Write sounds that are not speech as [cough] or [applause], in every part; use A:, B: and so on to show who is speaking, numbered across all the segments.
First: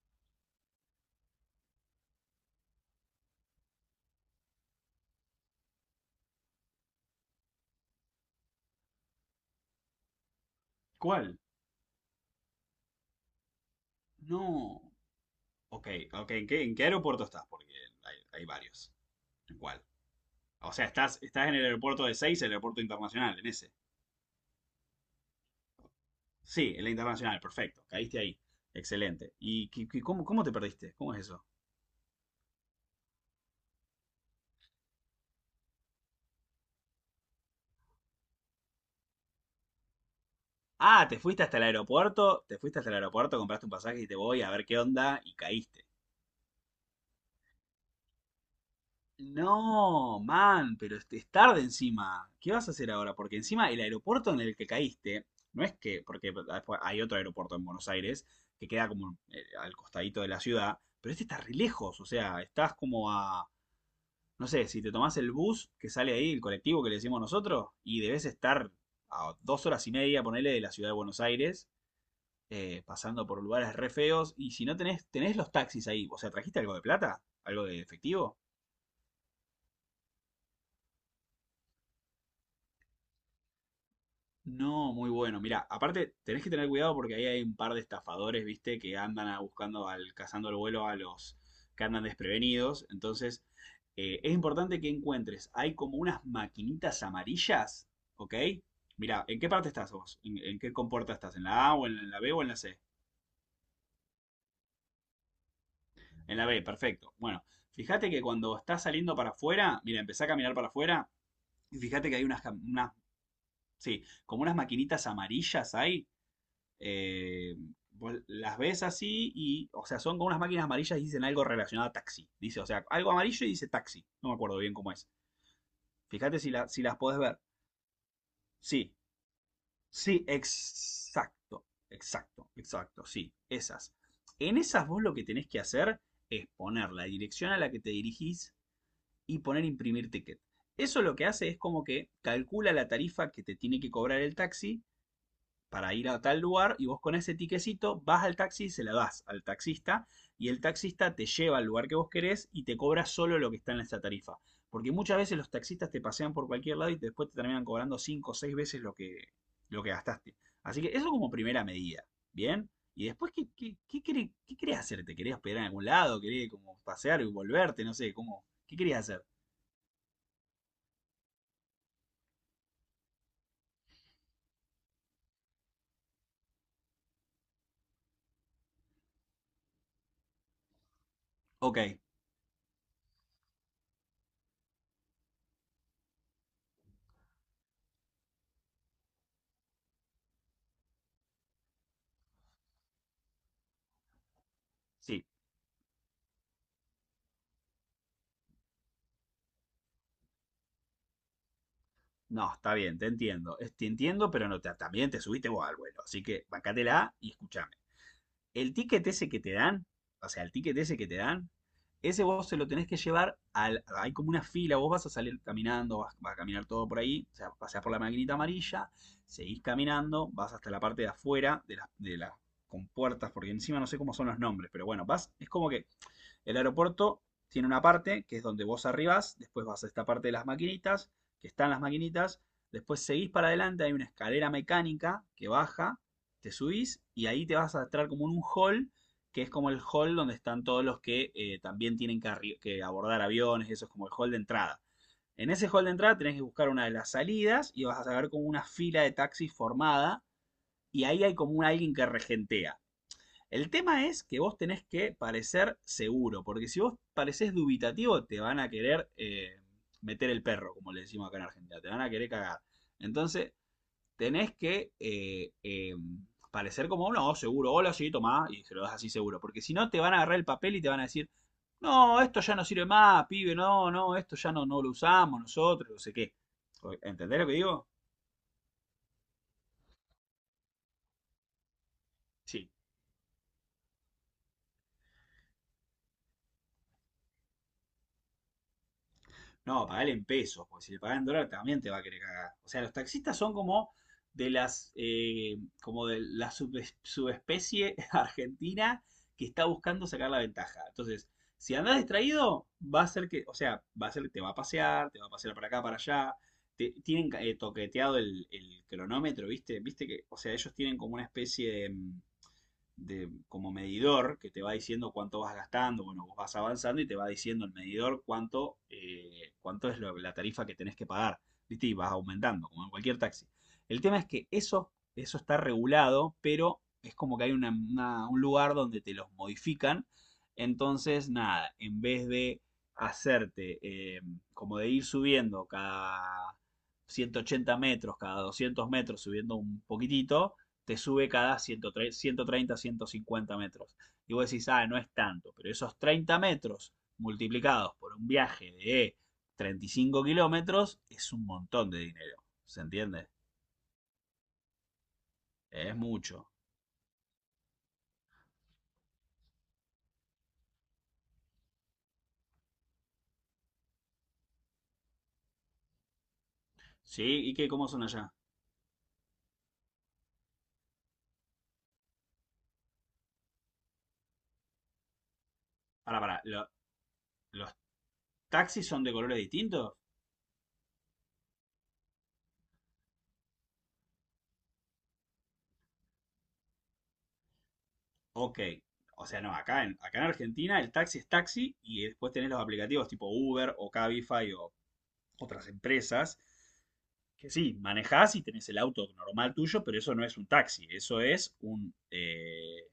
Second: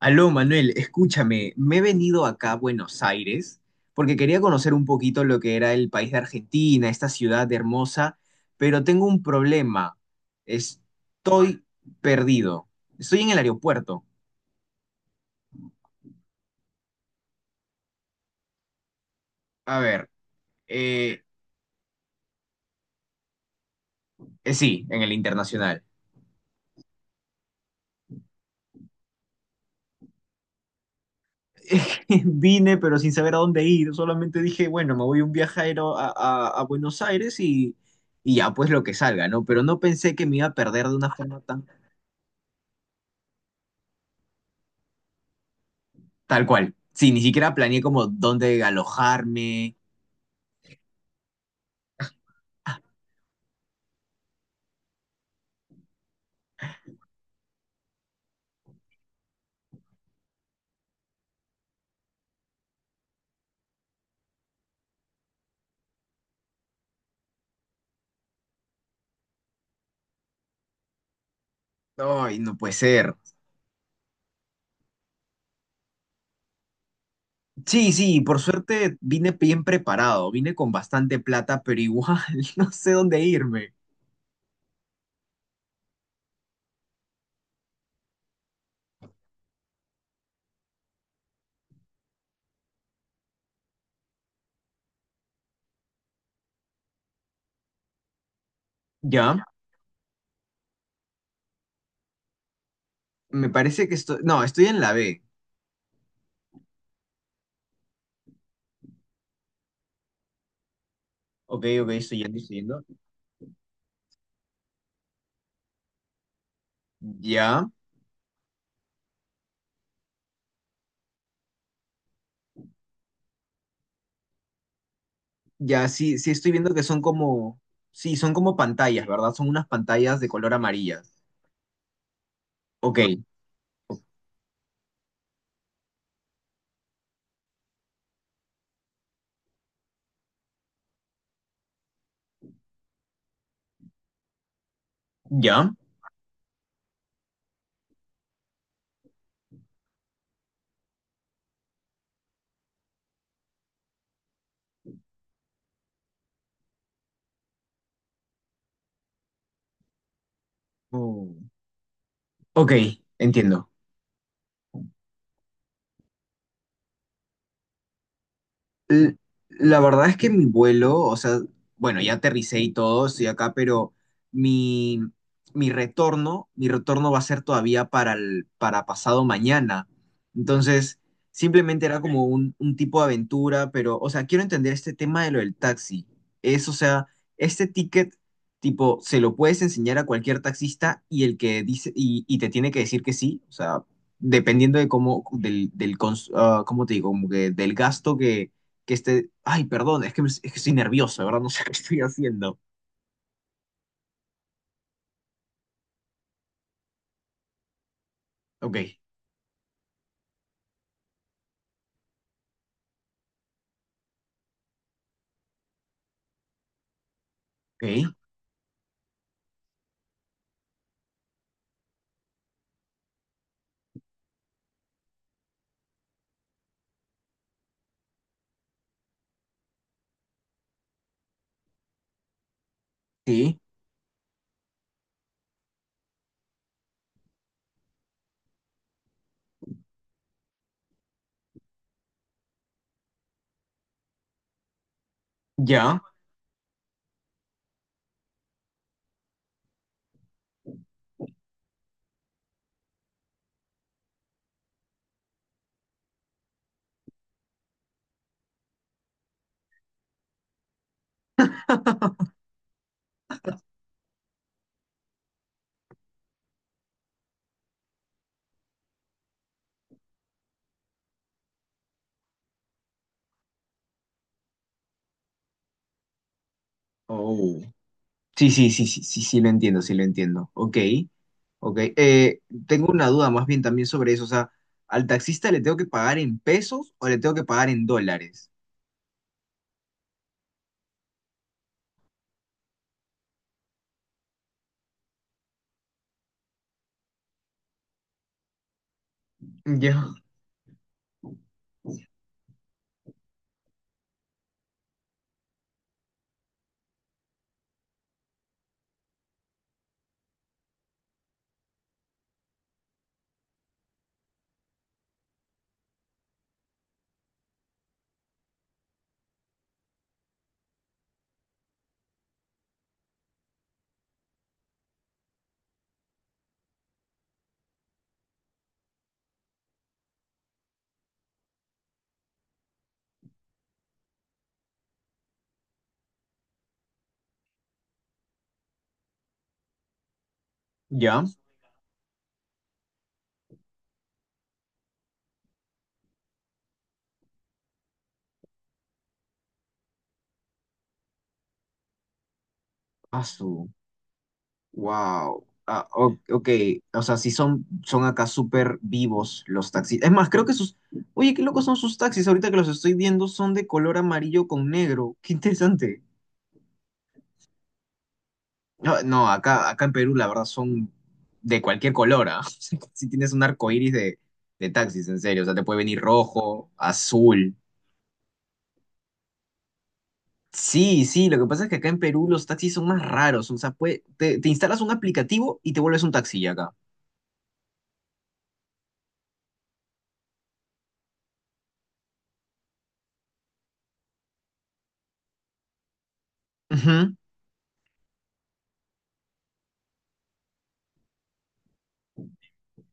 A: Aló, Manuel, escúchame, me he venido acá a Buenos Aires porque quería conocer un poquito lo que era el país de Argentina, esta ciudad hermosa, pero tengo un problema.
B: ¿Cuál?
A: Estoy perdido. Estoy en el aeropuerto.
B: No. Ok, ok. ¿En qué aeropuerto estás? Porque hay varios. ¿En
A: A
B: cuál?
A: ver,
B: O sea, estás,
A: eh,
B: estás en el aeropuerto de Seis, el aeropuerto internacional, en ese.
A: sí, en el internacional.
B: Sí, en la internacional, perfecto. Caíste ahí. Excelente. ¿Y cómo te perdiste? ¿Cómo es eso?
A: [laughs] Vine, pero sin saber a dónde ir. Solamente dije, bueno, me voy un viajero a Buenos Aires y ya, pues lo que salga, ¿no? Pero no pensé que me iba a perder de
B: Ah,
A: una
B: te
A: forma
B: fuiste hasta el
A: tan.
B: aeropuerto, te fuiste hasta el aeropuerto, compraste un pasaje y te voy a ver qué onda y caíste.
A: Tal cual. Sí, ni siquiera planeé como dónde alojarme.
B: No, man, pero es tarde encima. ¿Qué vas a hacer ahora? Porque encima el aeropuerto en el que caíste, no es que, porque después hay otro aeropuerto en Buenos Aires que queda como al costadito de la ciudad, pero este está re lejos, o sea, estás como a, no sé, si te tomás el bus que sale ahí, el colectivo que le decimos nosotros, y debes estar a 2 horas y media, ponele, de la ciudad de Buenos Aires,
A: Ay, no puede ser.
B: pasando por lugares re feos, y si no tenés, tenés los taxis ahí, o sea, ¿trajiste algo de plata? ¿Algo de
A: Sí, sí,
B: efectivo?
A: por suerte vine bien preparado, vine con bastante plata, pero igual [laughs] no sé dónde irme.
B: No, muy bueno. Mira, aparte tenés que tener cuidado porque ahí hay un par de estafadores, viste, que andan cazando el vuelo a los que andan desprevenidos. Entonces, es importante que encuentres. Hay como unas maquinitas amarillas, ¿ok? Mira, ¿en
A: Ya,
B: qué parte estás vos? ¿En qué compuerta estás? ¿En la A o en la B o en la C?
A: me parece que estoy, no, estoy en la B.
B: En la B, perfecto. Bueno, fíjate que cuando estás saliendo para afuera, mira, empezá a caminar para afuera
A: Ok,
B: y
A: ok,
B: fíjate que
A: estoy
B: hay
A: yendo,
B: unas,
A: estoy
B: cam-
A: yendo.
B: unas, sí, como unas maquinitas amarillas ahí, eh,
A: Ya,
B: vos las ves así y, o sea, son como unas máquinas amarillas y dicen algo relacionado a taxi. Dice, o sea, algo amarillo y dice taxi. No me acuerdo bien cómo es.
A: ya, sí, sí,
B: Fíjate si,
A: estoy
B: la,
A: viendo
B: si
A: que
B: las
A: son
B: podés ver.
A: como, sí, son como
B: Sí,
A: pantallas, ¿verdad? Son unas pantallas
B: sí,
A: de color amarillas.
B: exacto, exacto,
A: Ok,
B: exacto, sí, esas. En esas vos lo que tenés que hacer es poner la dirección a la que te dirigís y poner imprimir ticket. Eso lo que hace es como que calcula la tarifa que te tiene que cobrar el taxi
A: ya.
B: para ir a tal lugar y vos con ese tiquecito vas al taxi y se la das al taxista y el taxista te lleva al lugar que vos querés y te cobra solo lo que está en esa tarifa. Porque muchas veces los taxistas te pasean por cualquier lado y después te terminan cobrando 5 o 6 veces lo que, gastaste. Así que eso como
A: Mm.
B: primera medida, ¿bien?
A: Ok,
B: Y después, ¿qué,
A: entiendo.
B: qué, qué, querés, qué querés hacer? ¿Te querés hospedar en algún lado? ¿Querés como pasear y volverte? No sé, ¿cómo? ¿Qué querías
A: L-
B: hacer?
A: La verdad es que mi vuelo, o sea, bueno, ya aterricé y todo, estoy acá, pero mi, mi retorno va a ser todavía para para pasado mañana. Entonces,
B: Ok,
A: simplemente era como un tipo de aventura, pero, o sea, quiero entender este tema de lo del taxi. Es, o sea, este ticket, tipo, se lo puedes enseñar a cualquier taxista y el que dice, y te tiene que decir que sí, o sea, dependiendo de cómo,
B: sí.
A: cons- ah, ¿cómo te digo? Como que del gasto que esté, ay, perdón, es que, es que estoy nervioso, de ¿verdad? No sé [laughs] qué estoy
B: No,
A: haciendo.
B: está bien, te entiendo. Te entiendo, pero no te- también te subiste vos al vuelo. Así que bancátela y escúchame. El
A: Ok,
B: ticket ese que te dan, o sea, el ticket ese que te dan, ese vos se lo tenés que llevar al. Hay como una fila, vos vas a salir caminando, vas a caminar todo por ahí, o sea, pasás por la
A: ok,
B: maquinita amarilla, seguís caminando, vas hasta la parte de afuera de las compuertas, porque encima no sé cómo son los nombres, pero bueno, vas, es como que el aeropuerto tiene una parte que es donde vos arribás, después vas a esta parte de las maquinitas, que están las maquinitas, después seguís para
A: sí,
B: adelante, hay una escalera mecánica que baja, te subís y ahí te vas a entrar como en un hall, que es como el hall donde están todos los que también tienen que abordar aviones, eso es como el hall de entrada. En ese hall de
A: ya.
B: entrada tenés que buscar una de las salidas y vas a ver como una fila de taxis formada y ahí hay como un alguien que regentea. El tema es que vos tenés que parecer seguro, porque si vos parecés dubitativo, te van a querer meter el perro, como le decimos acá en Argentina, te van a querer cagar. Entonces, tenés que parecer como, no, seguro, hola, sí, tomá, y se lo das así seguro, porque si no, te van a agarrar el papel y te van a decir, no, esto ya no sirve más, pibe, no, no, esto ya no, no lo usamos nosotros, no sé qué. ¿Entendés lo que
A: Oh.
B: digo?
A: Sí, sí, sí, sí, sí, sí, lo entiendo, sí, lo entiendo. Ok, ok.
B: Sí.
A: Tengo una duda más bien también sobre eso. O sea, ¿al taxista le tengo que pagar en pesos o le tengo que pagar en dólares?
B: No, pagale en pesos, porque si le pagas en dólar también te va a querer cagar. O sea, los taxistas son como de las, como de la subespecie [laughs] argentina que está buscando
A: Ya,
B: sacar la ventaja. Entonces, si andás distraído, va a ser que, o sea, va a ser que te va a pasear para acá, para allá. Tienen toqueteado el cronómetro, ¿viste? ¿Viste que, o sea, ellos tienen como una especie de, como medidor que te va diciendo cuánto vas gastando, bueno, vos vas avanzando y te va diciendo el medidor cuánto es la tarifa que tenés que pagar, ¿viste? Y vas aumentando, como en cualquier taxi. El tema es que eso está regulado, pero es como que hay un lugar donde te los modifican. Entonces, nada, en vez de hacerte como de ir subiendo cada 180 metros, cada 200 metros, subiendo un poquitito, te
A: ya.
B: sube cada 130, 130, 150 metros. Y vos decís, ah, no es tanto, pero esos 30 metros multiplicados por un viaje de 35 kilómetros es un montón de dinero, ¿se
A: Ah,
B: entiende?
A: wow. Ah,
B: Es
A: ok,
B: mucho.
A: o sea, sí son, son acá súper vivos los taxis. Es más, creo que sus... Oye, qué locos son sus taxis. Ahorita que los estoy viendo son de color amarillo con negro. Qué interesante.
B: ¿Sí? ¿Y cómo son allá?
A: No, no, acá, acá en Perú la verdad son de cualquier color, ¿ah? [laughs] Si tienes un arco iris de taxis, en serio. O sea, te puede venir
B: Para, ¿lo-
A: rojo, azul.
B: ¿los taxis son de colores distintos?
A: Sí, sí, lo que pasa es que acá en Perú los taxis son más raros. O sea, te, te instalas un aplicativo y te vuelves un taxi acá.
B: Ok. O sea, no, acá en Argentina el taxi es taxi y después tenés los aplicativos tipo Uber o Cabify o otras empresas
A: Ujú.
B: que sí, manejás y tenés el auto normal tuyo, pero eso no es un taxi, eso es un,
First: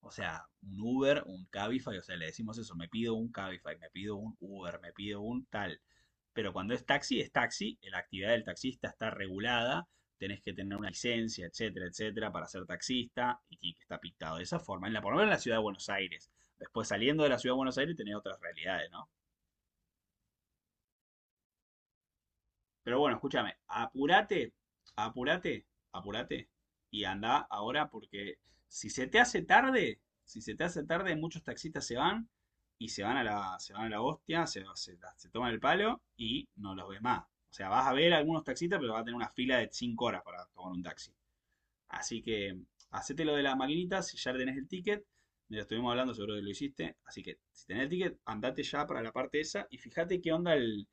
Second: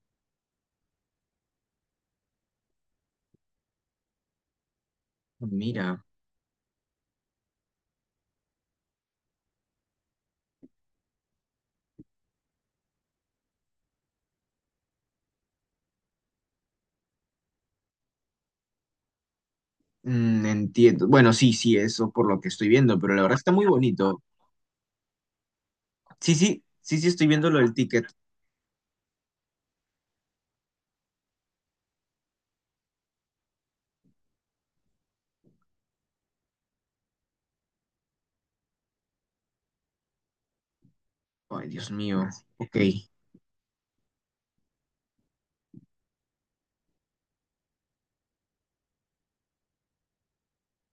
B: o sea, un Uber, un Cabify, o sea, le decimos eso, me pido un Cabify, me pido un Uber, me pido un tal.
A: Mira.
B: Pero cuando es taxi, la actividad del taxista está regulada, tenés que tener una licencia, etcétera, etcétera, para ser taxista, y tiene que estar pintado de esa forma, por lo menos en la ciudad de Buenos Aires. Después saliendo de la ciudad de Buenos Aires tenés otras realidades, ¿no?
A: Mm, entiendo. Bueno, sí, sí, eso por lo que estoy viendo,
B: Pero
A: pero
B: bueno,
A: la verdad está
B: escúchame,
A: muy bonito.
B: apúrate, apúrate,
A: Sí,
B: apúrate
A: sí, sí,
B: y
A: sí, estoy
B: anda
A: viendo lo del
B: ahora
A: ticket.
B: porque si se te hace tarde, si se te hace tarde, muchos taxistas se van y se van a la, se van a la hostia, se toman el palo y no los ves más. O sea, vas a ver algunos taxistas, pero vas a tener una fila de 5 horas para tomar un taxi.
A: Ay, Dios
B: Así
A: mío.
B: que
A: Ok.
B: hacete lo de la maquinita si ya tenés el ticket. Ya estuvimos hablando, seguro que lo hiciste. Así que si tenés el ticket, andate ya para la parte esa y fíjate qué onda el,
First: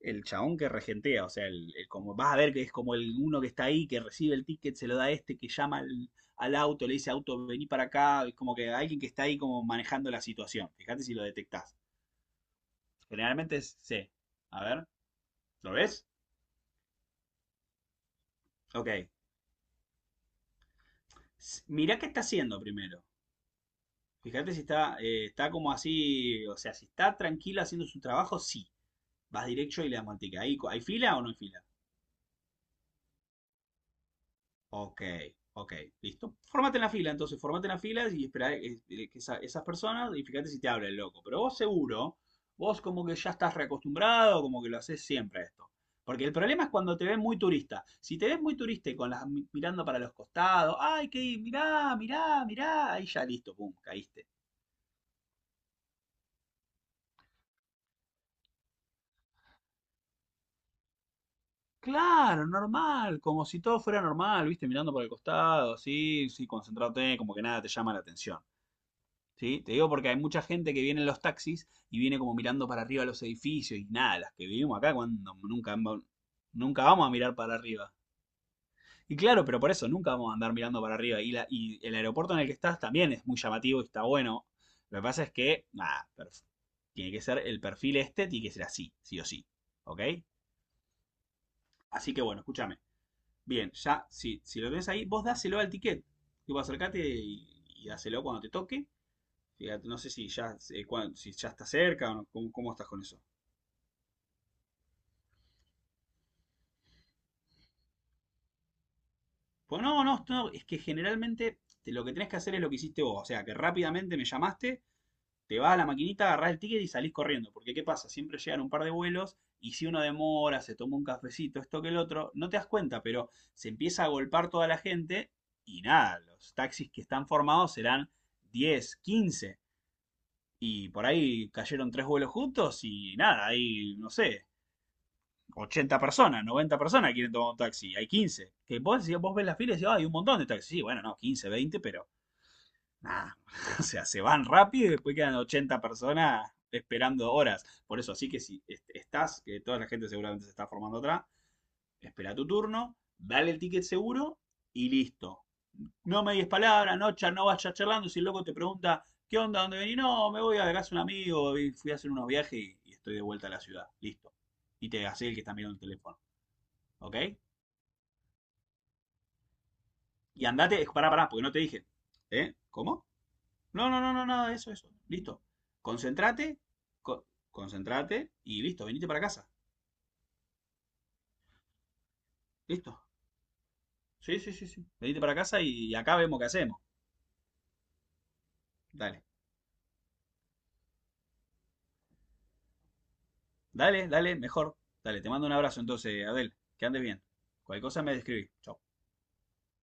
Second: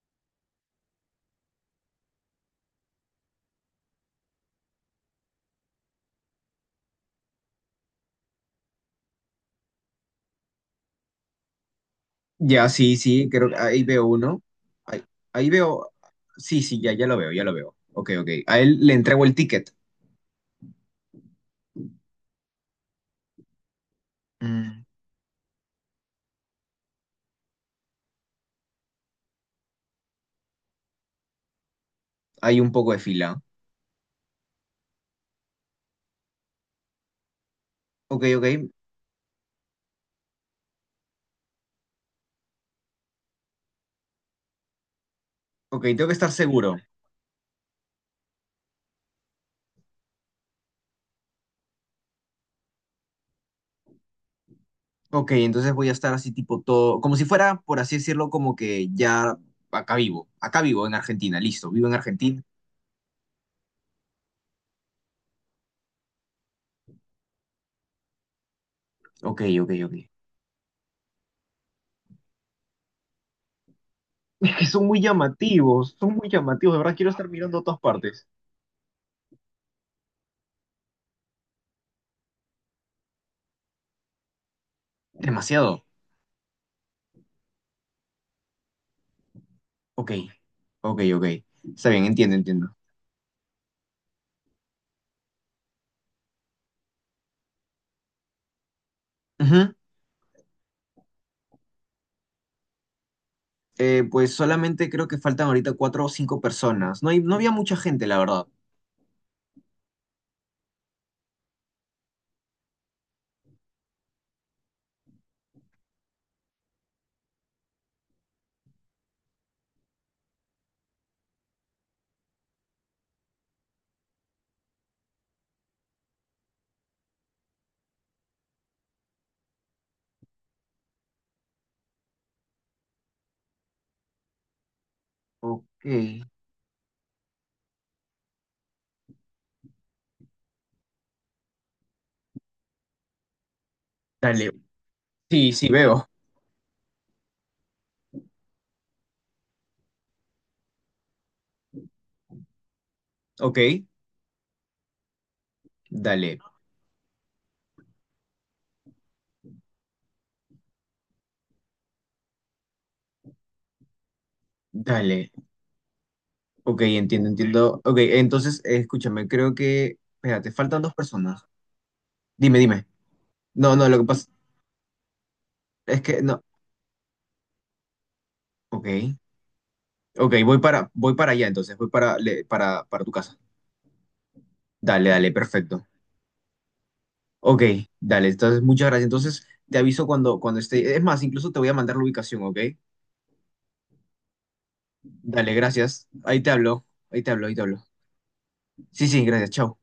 B: el chabón que regentea. O sea, vas a ver que es como el uno que está ahí, que recibe el ticket, se lo da a este, que llama al auto, le dice auto, vení para acá. Es como que alguien que está ahí como manejando la situación. Fíjate si lo detectás.
A: Ya, sí, sí, creo que
B: Generalmente es
A: ahí veo
B: C.
A: uno.
B: A ver,
A: Ahí, ahí
B: ¿lo
A: veo.
B: ves?
A: Sí, sí, ya, ya lo veo, ya lo veo. Ok, ok. A él le
B: Ok.
A: entrego el ticket.
B: Mirá qué está haciendo primero. Fíjate si
A: Mm,
B: está como así, o sea, si está tranquila haciendo su trabajo, sí. Vas directo y le das manteca. ¿Hay fila o no hay fila?
A: hay un poco de fila.
B: Ok, ok, listo. Formate en la fila, entonces, formate en la fila
A: Ok,
B: y espera
A: ok.
B: que esas personas y fíjate si te habla el loco. Pero vos seguro, vos como que ya estás reacostumbrado, como que lo haces siempre esto.
A: Ok, tengo que
B: Porque
A: estar
B: el problema es
A: seguro.
B: cuando te ves muy turista. Si te ves muy turista y con las mirando para los costados, ay, que mirá, mirá, mirá, ahí ya listo, pum, caíste.
A: Ok, entonces voy a estar así tipo todo, como si fuera, por así decirlo, como que ya acá vivo. Acá vivo en Argentina, listo. Vivo en Argentina.
B: Claro, normal, como si todo fuera normal, viste, mirando por el costado, sí, sí, concentrate, como que nada te llama la atención,
A: Ok,
B: ¿sí?
A: ok,
B: Te digo
A: ok.
B: porque hay mucha gente que viene en los taxis y viene como mirando para arriba los edificios y nada, las que
A: Es que
B: vivimos acá cuando nunca,
A: son muy llamativos, de
B: nunca
A: verdad
B: vamos a
A: quiero estar
B: mirar para
A: mirando a todas
B: arriba.
A: partes.
B: Y claro, pero por eso nunca vamos a andar mirando para arriba. Y el aeropuerto en el que estás también es muy llamativo y está bueno. Lo que pasa es que,
A: Demasiado.
B: nada, tiene que ser el perfil este, tiene que ser así, sí o sí, ¿ok?
A: Ok, ok, ok. Está bien,
B: Así que
A: entiendo,
B: bueno,
A: entiendo.
B: escúchame. Bien, ya, si lo tenés ahí, vos dáselo al ticket. Tipo, acercate y dáselo cuando te toque.
A: Ujú.
B: Fíjate, no sé si ya está cerca o no, cómo estás con eso.
A: Pues solamente creo que faltan ahorita cuatro o cinco personas. No hay, no había mucha gente, la verdad.
B: Pues no, no, no, es que generalmente lo que tenés que hacer es lo que hiciste vos. O sea, que rápidamente me llamaste, te vas a la maquinita, agarrás el ticket y salís corriendo. Porque, ¿qué pasa? Siempre llegan un par de vuelos y si uno demora, se toma un cafecito, esto que el otro, no te das cuenta, pero se empieza a golpar toda la gente y nada, los taxis que están formados serán 10, 15. Y por ahí cayeron tres vuelos juntos y nada, ahí, no sé,
A: Ok.
B: 80 personas, 90 personas quieren tomar un taxi, hay 15. Que vos, si vos ves las filas y decís, ah, hay un montón de taxis. Sí, bueno, no, 15, 20 pero nada. [laughs] O sea, se van
A: Dale.
B: rápido y después quedan
A: Sí, sí,
B: 80
A: veo.
B: personas esperando horas. Por eso, así que si estás, que toda la gente seguramente se está formando atrás, espera tu turno, dale el
A: Ok.
B: ticket seguro y listo, no
A: Dale,
B: medias palabras, no, no vayas charlando. Si el loco te pregunta, ¿qué onda? ¿Dónde venís? No, me voy a la casa de un amigo, fui a hacer unos viajes y estoy de vuelta a la ciudad. Listo. Y te hace
A: dale.
B: el que está mirando el teléfono.
A: Ok,
B: ¿Ok?
A: entiendo, entiendo. Ok, entonces, escúchame, creo que...
B: Y
A: Espérate, faltan
B: andate,
A: dos
B: pará, pará,
A: personas.
B: porque no te dije. ¿Eh?
A: Dime, dime.
B: ¿Cómo?
A: No, no,
B: No,
A: lo
B: no,
A: que
B: no, no,
A: pasa
B: nada de eso, eso. Listo.
A: es que no.
B: Concentrate, concentrate y listo, venite
A: Ok.
B: para casa.
A: Ok, voy para, voy para allá entonces, voy para,
B: Listo.
A: para tu casa.
B: Sí, sí, sí, sí.
A: Dale,
B: Venite
A: dale,
B: para casa
A: perfecto.
B: y acá vemos qué hacemos.
A: Ok, dale, entonces muchas gracias.
B: Dale,
A: Entonces te aviso cuando, cuando esté. Es más, incluso te voy a mandar la ubicación, ¿ok?
B: dale, dale, mejor. Dale, te mando un
A: Dale,
B: abrazo
A: gracias.
B: entonces,
A: Ahí te
B: Adel.
A: hablo,
B: Que andes
A: ahí
B: bien.
A: te hablo, ahí te hablo.
B: Cualquier cosa me describí. Chau.
A: Sí, sí, gracias, chao.